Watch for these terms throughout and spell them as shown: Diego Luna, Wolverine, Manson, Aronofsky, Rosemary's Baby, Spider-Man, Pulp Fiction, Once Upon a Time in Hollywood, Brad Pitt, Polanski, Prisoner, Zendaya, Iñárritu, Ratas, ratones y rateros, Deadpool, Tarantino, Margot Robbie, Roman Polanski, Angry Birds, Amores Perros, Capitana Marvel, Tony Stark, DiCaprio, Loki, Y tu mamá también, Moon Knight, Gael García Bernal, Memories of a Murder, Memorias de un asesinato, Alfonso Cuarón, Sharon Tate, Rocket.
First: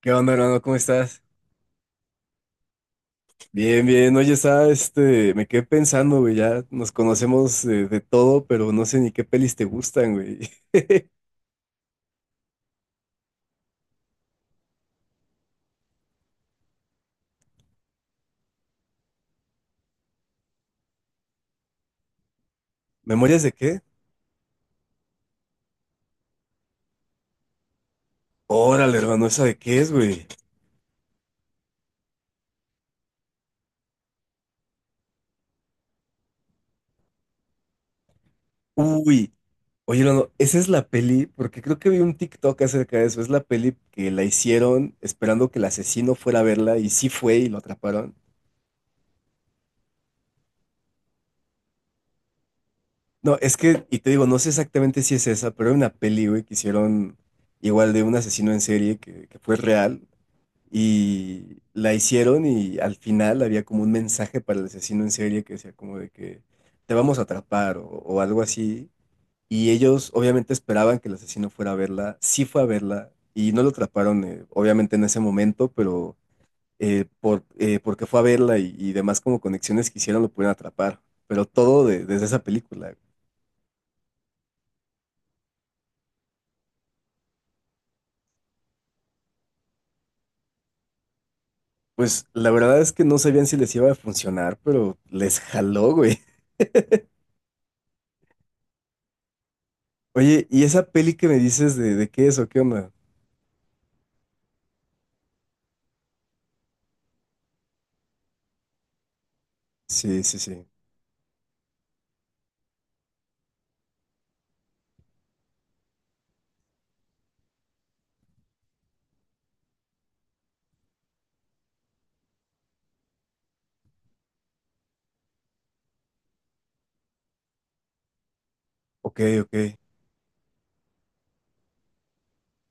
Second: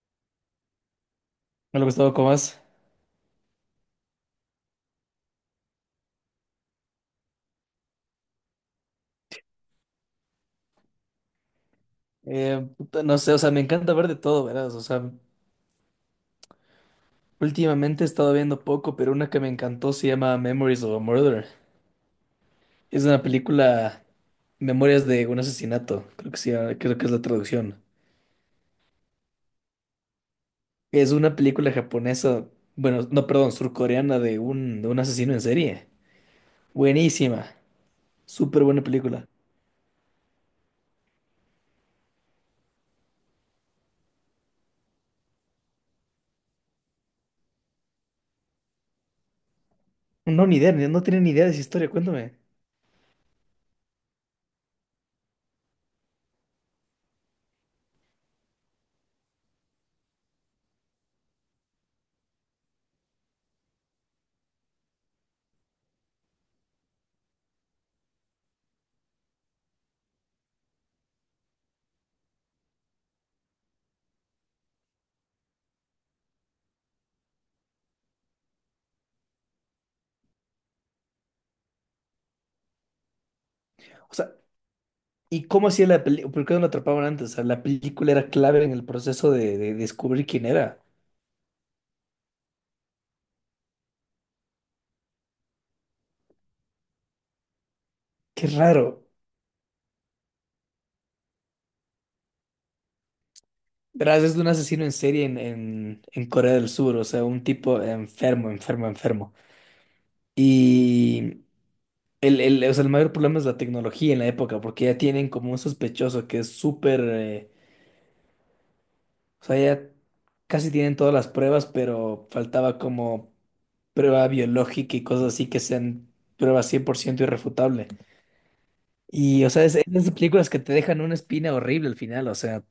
¿Qué onda, hermano? ¿Cómo estás? Hola Gustavo, ¿cómo vas? Bien, bien. Oye, me quedé pensando, güey, ya nos conocemos todo, pero no sé ni qué pelis te gustan, güey. Puta, no sé, o sea, me encanta ver de todo, ¿verdad? O sea, últimamente he estado viendo poco, pero una que me encantó se llama Memories of a Murder. Es una ¿Memorias de qué? película, Memorias de un asesinato, creo que sí, creo que es la traducción. Órale, hermano, ¿esa de qué es, güey? Es una película japonesa, bueno, no, perdón, surcoreana de un asesino en serie. Buenísima, súper buena película. Uy, oye, hermano, esa es la peli, porque creo que vi un TikTok acerca de eso. Es la peli que la hicieron esperando que el asesino fuera a verla y sí fue y lo atraparon. No, ni idea, no tiene ni idea de esa historia, cuéntame. No, es que, y te digo, no sé exactamente si es esa, pero hay una peli, güey, que hicieron igual de un asesino en serie que fue real. Y la hicieron y al final había como un mensaje para el asesino en serie que decía como de que te vamos a atrapar o algo así. Y ellos obviamente esperaban que el asesino fuera a verla, sí fue a verla y no lo atraparon obviamente en ese momento, pero porque fue a verla y demás como conexiones que hicieron lo pudieron atrapar. Pero todo desde esa película. O sea, ¿y cómo hacía la película? ¿Por qué no lo atrapaban antes? O sea, la película era clave en el proceso de descubrir quién era. Pues la verdad es que no sabían si les iba a funcionar, pero les jaló, güey. Qué raro. Oye, ¿y esa peli que me dices de qué es o qué onda? Verás, es de un asesino en serie en Corea del Sur, o sea, un tipo enfermo, enfermo, enfermo. Sí, sí, sí. Y o sea, el mayor problema es la tecnología en la época, porque ya tienen como un sospechoso que es súper, o sea, ya casi tienen todas las pruebas, pero faltaba como prueba biológica y cosas así que sean pruebas 100% irrefutable. Ok, Y, o sea, ok. Es de esas películas que te dejan una espina horrible al final. O sea,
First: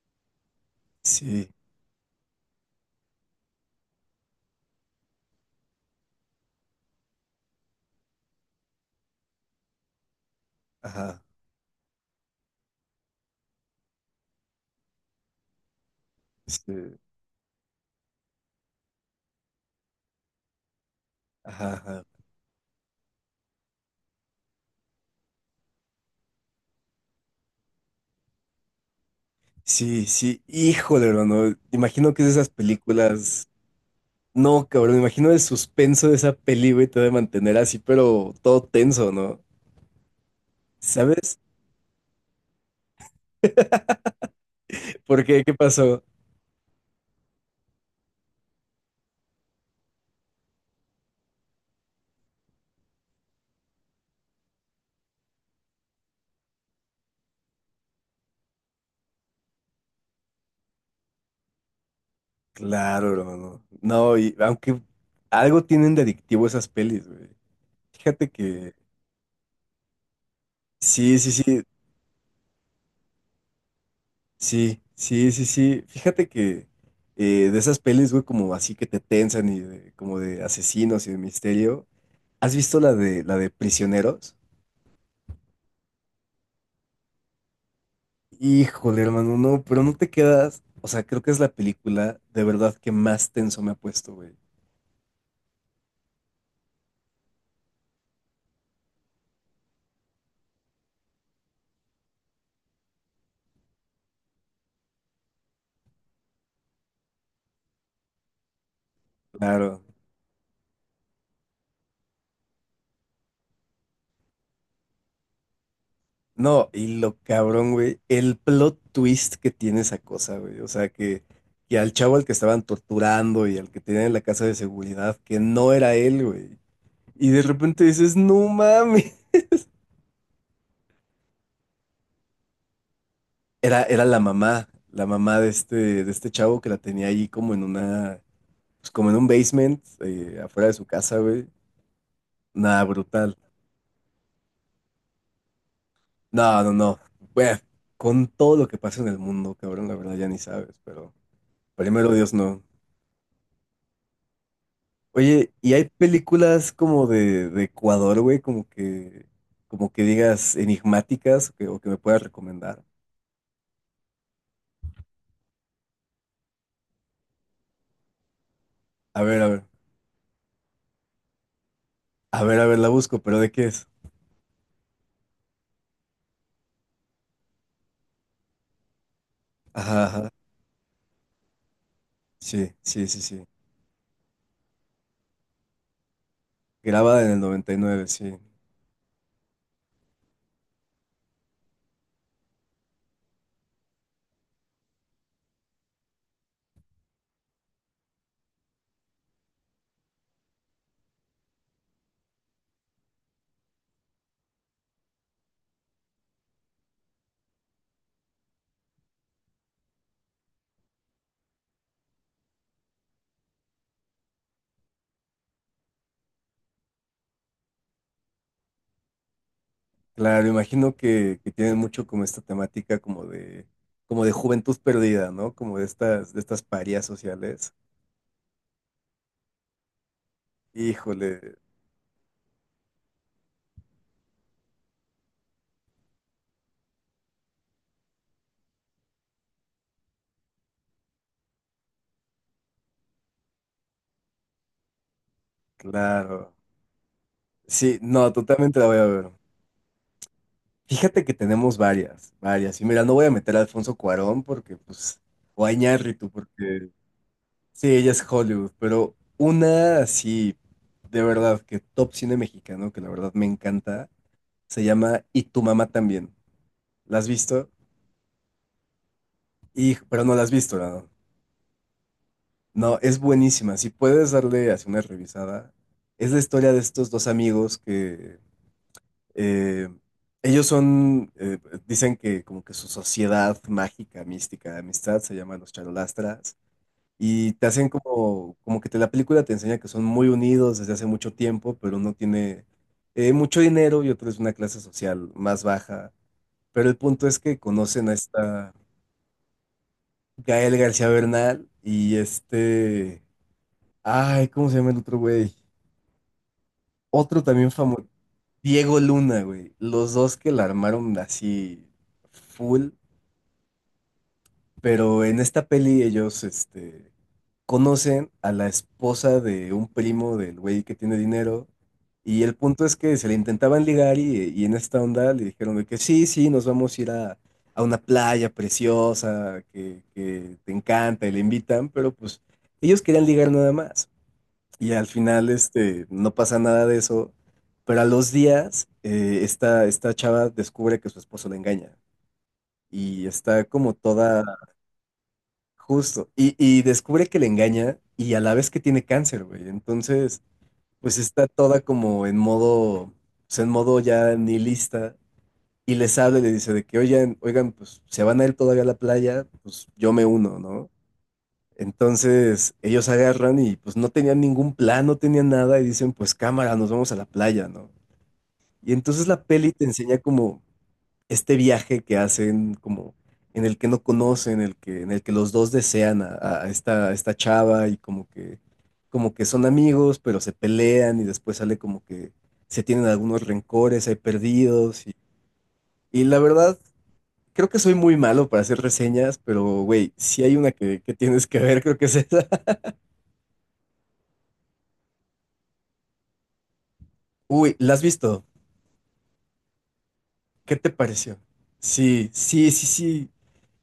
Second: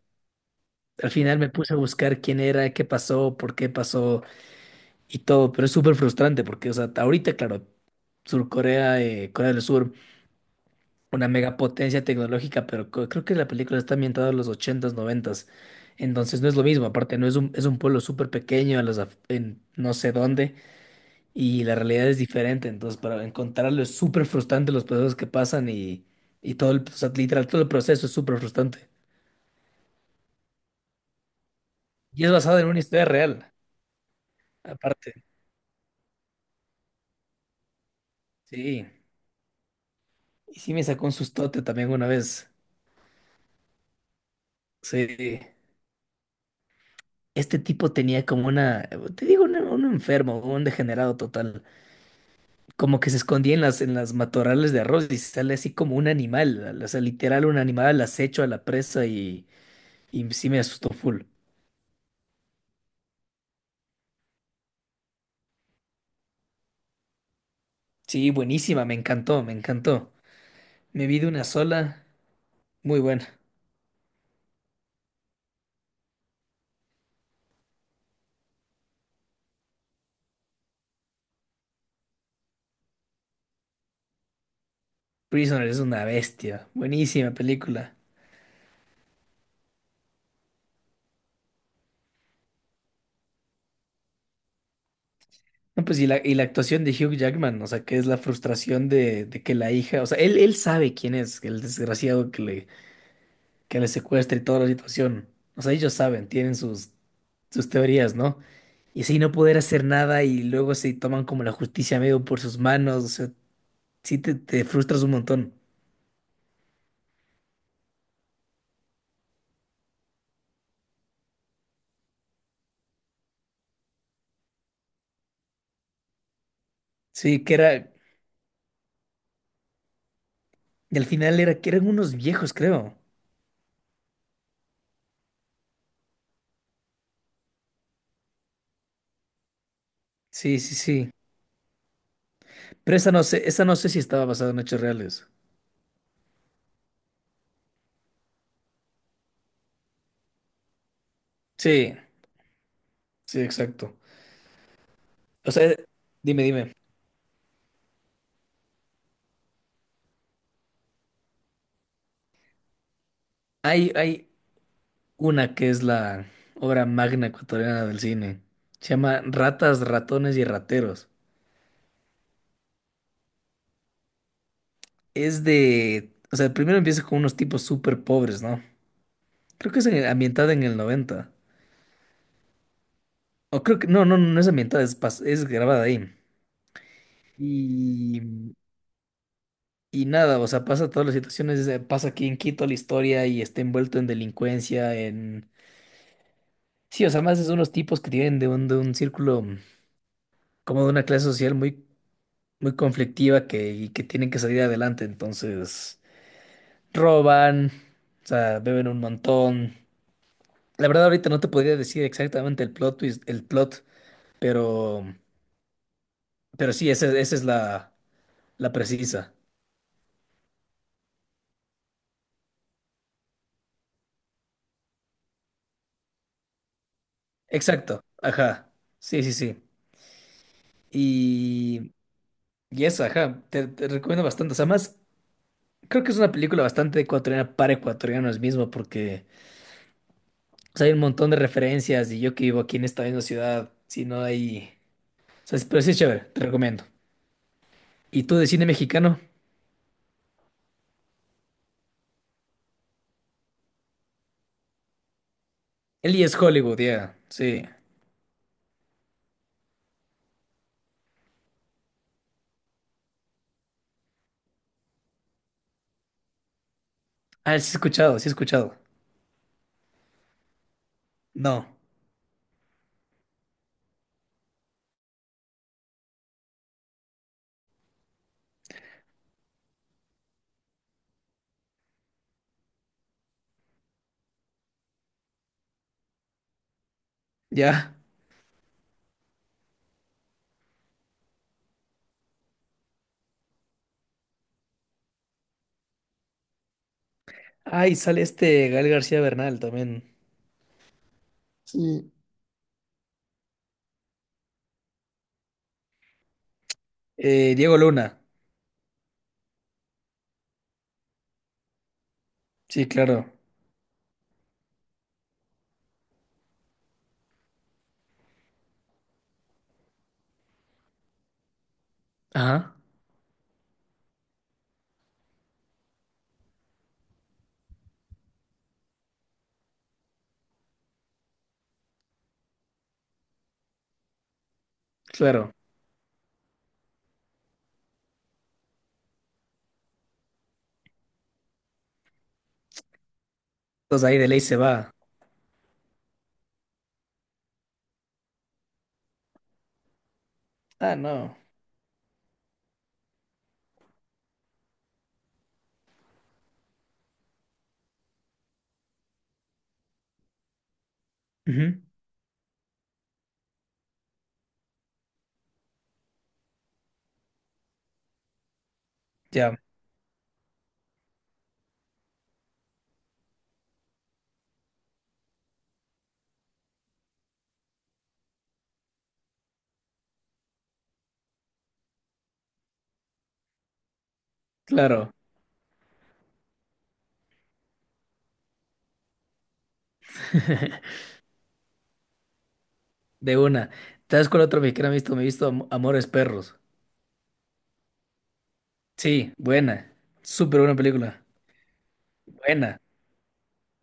al final Sí, me puse a buscar quién era, qué pasó, por qué pasó y todo. Pero es súper frustrante porque, o sea, ahorita, claro, Sur Corea, Corea del Sur, ajá. una megapotencia tecnológica, pero creo que la película está ambientada en los ochentas noventas. Entonces no es lo mismo. Este, Aparte, no es un, es un pueblo súper pequeño, en, en no sé dónde, y ajá, la ajá. realidad es diferente. Entonces, para encontrarlo es súper frustrante los procesos que pasan y todo el, o sea, literal, todo el proceso es súper frustrante. Sí, sí. Híjole, hermano. Imagino que Y es es de esas basada en una historia películas. real, No, cabrón. Me aparte. imagino el suspenso de esa peli, güey, te debe mantener así, pero todo Sí. tenso, ¿no? Y sí me sacó un ¿Sabes? sustote también una vez. ¿Por Sí. qué? ¿Qué pasó? Este tipo tenía como una, te digo, enfermo, un degenerado total. Como que se escondía en en las matorrales de arroz y sale así como un animal. O sea, literal un animal al acecho a la presa y sí me asustó full. Claro, hermano. No, y aunque algo tienen de adictivo esas pelis, güey. Fíjate Sí, que. buenísima, me encantó, me encantó. Me Sí, vi de sí, una sí. sola, muy buena. Sí, sí, sí, sí. Fíjate que de esas pelis, güey, como así que te tensan y como de asesinos y de misterio. ¿Has visto la de Prisioneros? Prisoner es una bestia. Buenísima película. Híjole, hermano, no, pero no te quedas. O sea, creo que es la película de verdad que más tenso me ha puesto, güey. No, pues y la actuación de Hugh Jackman, o sea, que es la frustración de que la hija, o sea, él sabe quién es el desgraciado que le secuestra y toda la situación. O sea, ellos saben, tienen sus teorías, ¿no? Y así no poder Claro. hacer nada y luego se toman como la justicia medio por sus manos, o sea, sí te frustras un montón. No, y lo cabrón, güey, el plot twist que tiene esa cosa, güey. O sea, que al chavo al que estaban torturando y al que tenían en la casa de seguridad, que no era él, güey. Y de Sí, que repente era, dices, no mames. y al final era que eran unos viejos, creo. Era la mamá de este chavo que la tenía ahí como en una, pues como en un basement, Sí, afuera de sí, su sí. casa, güey. Nada, Pero brutal. Esa no sé si estaba basada en hechos reales. No, no, no. Bueno, con todo lo que pasa en el mundo, cabrón, la verdad ya ni sabes, pero Sí, primero Dios no. sí, exacto. Oye, O ¿y sea, hay dime, películas dime. como de Ecuador, güey? Como que digas enigmáticas o que me puedas recomendar. Hay una que es la obra magna ecuatoriana del cine. Se llama A ver, a ver, Ratas, ratones y rateros. a ver, a ver, la busco, pero ¿de qué es? Es de… O sea, primero empieza con unos tipos súper pobres, ¿no? Creo que es Ajá, ajá. ambientada en el 90. Sí, sí, sí, sí. O creo que… No, no, no es ambientada, es, es grabada ahí. Grabada en el noventa y nueve, sí. Y… Y nada, o sea, pasa todas las situaciones, pasa aquí en Quito la historia y está envuelto en delincuencia, en… Sí, o sea, más es unos tipos que tienen de un círculo, como de una clase social muy conflictiva que, y que tienen que salir adelante, entonces roban, o sea, beben un montón. La verdad ahorita no te podría decir exactamente el plot twist, el plot, pero, pero sí, esa es la precisa. Claro, imagino que tienen mucho como esta temática como de juventud perdida, ¿no? Como de estas parias sociales. Exacto, ajá, sí, sí, sí. Híjole, Y, y esa, ajá, te recomiendo bastante. O sea, más, creo que es una película bastante ecuatoriana para ecuatorianos mismo, porque o sea, hay un montón de referencias y yo que vivo aquí en esta misma ciudad, si no hay… O sea, pero sí es chévere, te claro. recomiendo. Sí, ¿Y no, tú de cine totalmente la voy a mexicano? ver. Fíjate que tenemos varias, varias. Y mira, no voy a meter a Alfonso Cuarón porque, pues, o a Eli Iñárritu es Hollywood, porque, ya. Sí. sí, ella es Hollywood, pero una así, de verdad, que top cine mexicano, que la verdad me encanta, se llama Y tu mamá también. ¿La has Ah, sí visto? he escuchado, sí he escuchado. Y, pero no la has visto, ¿no? No, No, es buenísima. Si puedes darle así una revisada, es la historia de estos dos amigos que eh, ellos son, dicen que como que su sociedad mágica, mística, de amistad se llama los charolastras y te hacen ya. como, como que te, la película te enseña que son muy unidos desde hace mucho tiempo, pero uno tiene mucho dinero y otro es de una clase social más baja. Pero el punto es que Ay, conocen a sale este esta Gael García Bernal también. Gael García Bernal Sí. y este... Ay, ¿cómo se llama el otro güey? Otro también Diego famoso, Luna. Diego Luna, güey. Los dos que la armaron así Sí, full, claro. pero en esta peli ellos, este, conocen a la esposa de un primo del güey que tiene dinero. Y el Ajá, punto es que se le intentaban ligar y en esta onda le dijeron de que sí, sí, nos vamos a ir a una playa preciosa que te encanta y le invitan, pero pues ellos querían ligar nada más. Y al final, claro. este, no pasa nada de eso. Pero a los días, esta chava descubre que su esposo le engaña. Y está como Entonces ahí de ley toda se va. justo. Y descubre que le engaña y a la vez que tiene cáncer, güey. Entonces, Ah, pues no. está toda como en modo, pues en modo ya nihilista. Y les habla y le dice de que, oigan, oigan, pues se van a ir todavía a la playa, pues yo me uno, ¿no? Ujú. Entonces ellos agarran y pues no tenían ningún plan, no tenían nada y dicen pues cámara, nos vamos a la playa, ¿no? Y entonces la Ya, peli te enseña como este viaje que hacen, como en el que no conocen, en el que los dos desean a esta chava y como que son amigos, pero se pelean y después sale como que se tienen algunos rencores, hay perdidos claro. Y la verdad... Creo que soy muy malo para hacer reseñas, pero güey, si hay una que tienes que ver, creo que es esa. De una. ¿Sabes cuál otro mexicano he visto? Me he visto Amores Perros. Uy, ¿la has visto? Sí, buena. Súper ¿Qué buena te película. pareció? Sí, sí, Buena. sí, sí.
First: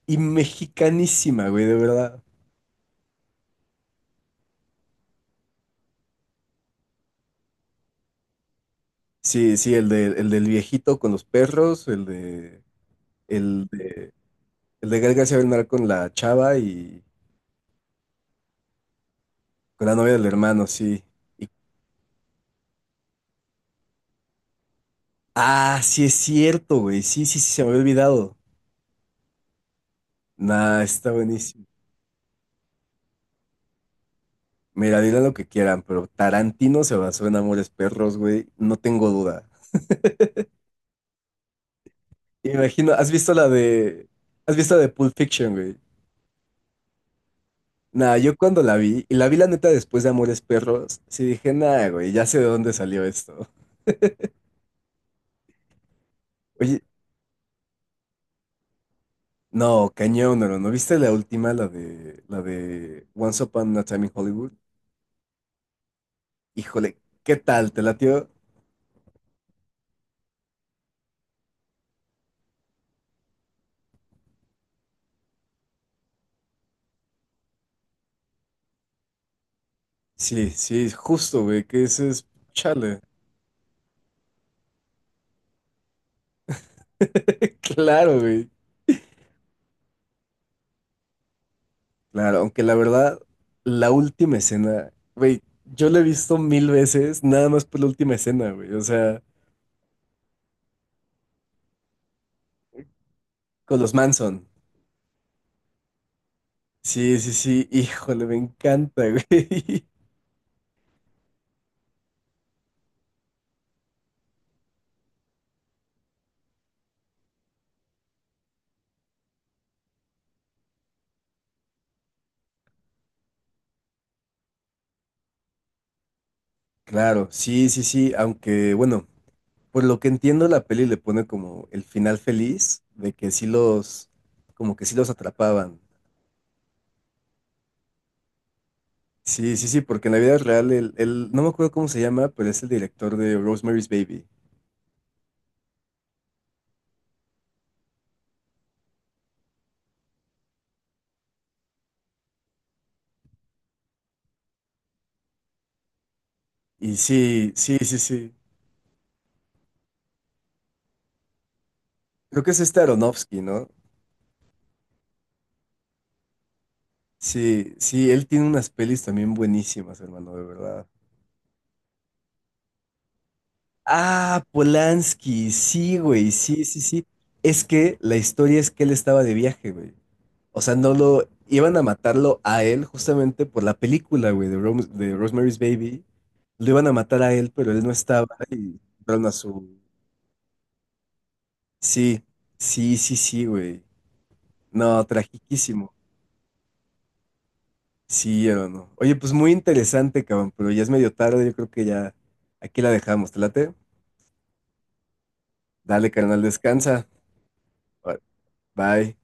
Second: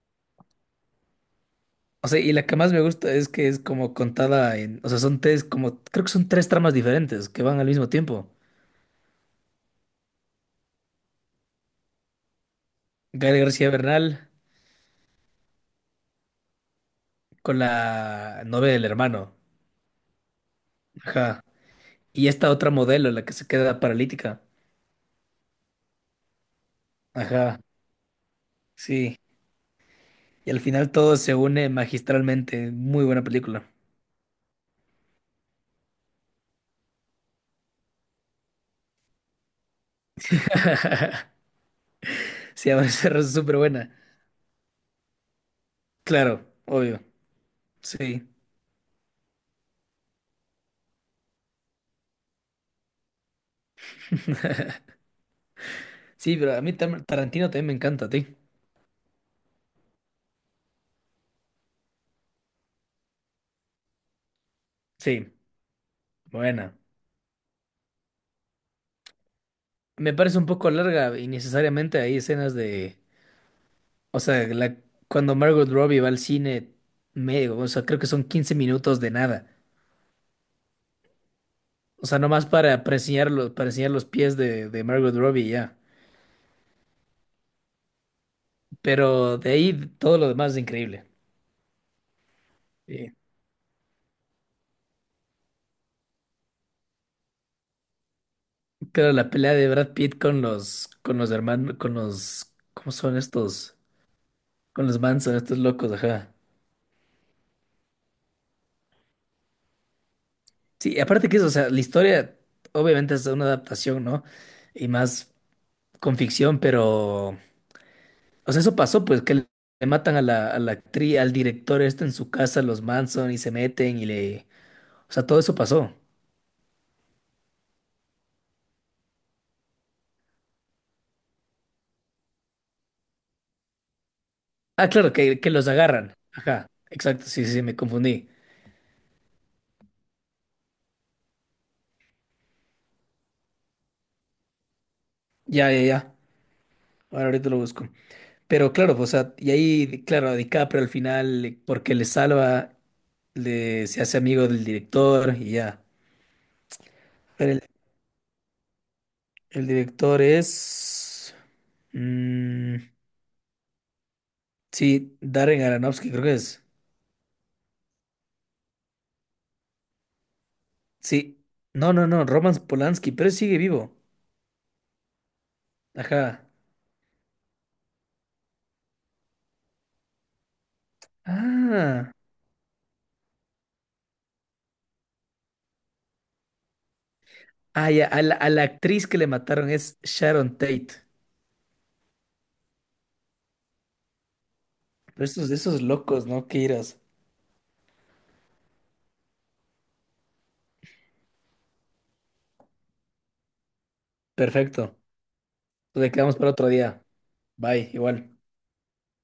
Y mexicanísima, güey, de O sea, verdad. y la que más me gusta es que es como contada en, o sea, son tres, como, creo que son tres tramas diferentes que van al mismo tiempo. Sí, sí, el de, el del viejito con los perros, el de, Gael el García de, Bernal el de Gael García Bernal con la chava y con la novia del hermano, con la novia del hermano, sí. ajá. Y- Y esta otra modelo, la que se queda paralítica, ah, sí es cierto, güey. Sí, sí, sí, ajá, se me había olvidado. sí. Y al Nah, final está todo se buenísimo. une magistralmente, muy buena película. Mira, dirán lo que quieran, pero Tarantino se basó en Amores Perros, güey. No tengo duda. Sí, a Imagino, ser súper buena. ¿Has visto la de Pulp Fiction, güey? Claro, obvio, Nah, sí. yo cuando la vi, y la vi la neta después de Amores Perros, sí dije, nah, güey, ya sé de dónde salió esto. Sí, pero a mí Oye, Tarantino también me encanta, a ti. no, cañón, ¿no? ¿No viste la última, la de Once Upon a Time in Hollywood? Sí, buena. Híjole, ¿qué tal? ¿Te latió? Me parece un poco larga y necesariamente hay escenas de, o sea, la, cuando Margot Robbie va al cine medio, o sea, creo que son 15 minutos de nada. Sí, sí, justo, güey, que O ese sea, es, nomás para chale. enseñar para enseñar los pies de Margot Robbie y ya. Claro, güey. Pero de ahí todo lo demás es increíble. Claro, aunque la Sí. verdad, la última escena, güey, yo la he visto mil veces, nada más por la última escena, güey, o Claro, sea, la pelea de Brad Pitt con los hermanos, con los, ¿cómo son estos? con los Manson. Con los Manson, estos locos, ajá. Sí, sí, sí, híjole, me encanta, güey. Sí, aparte que eso, o sea, la historia obviamente es una adaptación, ¿no? Y más con ficción, pero… O sea, eso pasó, pues, que le matan a la actriz, al director este en su casa, los Manson, y se meten y le… O sea, todo eso pasó. Claro, sí, sí, sí, aunque bueno, por lo que entiendo la peli le pone como el final feliz de que sí los, como que Ah, sí los claro, que los atrapaban. agarran. Ajá, exacto, sí, sí, sí, me confundí. Sí, sí, sí, porque en la vida real no me acuerdo cómo se llama, pero es el director de Rosemary's Baby. Ya, ya, ya. Ahora ahorita lo busco. Pero claro, o sea, y ahí, claro, DiCaprio al final, porque le salva, le, se hace amigo del director y ya. Y sí, Pero sí, sí, sí. el director es… Creo que es mm, este Aronofsky, ¿no? sí, Darren Aronofsky, creo que es. Sí, sí, él tiene unas pelis también buenísimas, hermano, de verdad. Sí. No, no, no, Roman Polanski, pero sigue vivo. Ah, Polanski, sí, güey, Ajá. sí, sí, sí. Es que la historia es que él estaba de viaje, güey. O sea, no lo iban a Ah. matarlo a él justamente por la película, güey, de, de Rosemary's Baby. Lo iban a matar a él, pero él Ah, no ya, a estaba a la y actriz que mataron le a su... mataron es Sharon Tate. Sí, sí, sí, sí, güey. No, Pero estos, esos tragiquísimo. locos, ¿no? Qué iras. Sí, o no. no. Oye, pues muy interesante, cabrón, pero ya es medio tarde, yo creo que ya aquí la dejamos. ¿Te late? Perfecto. Lo Dale, quedamos carnal, para otro día. descansa. Bye, igual. Bye.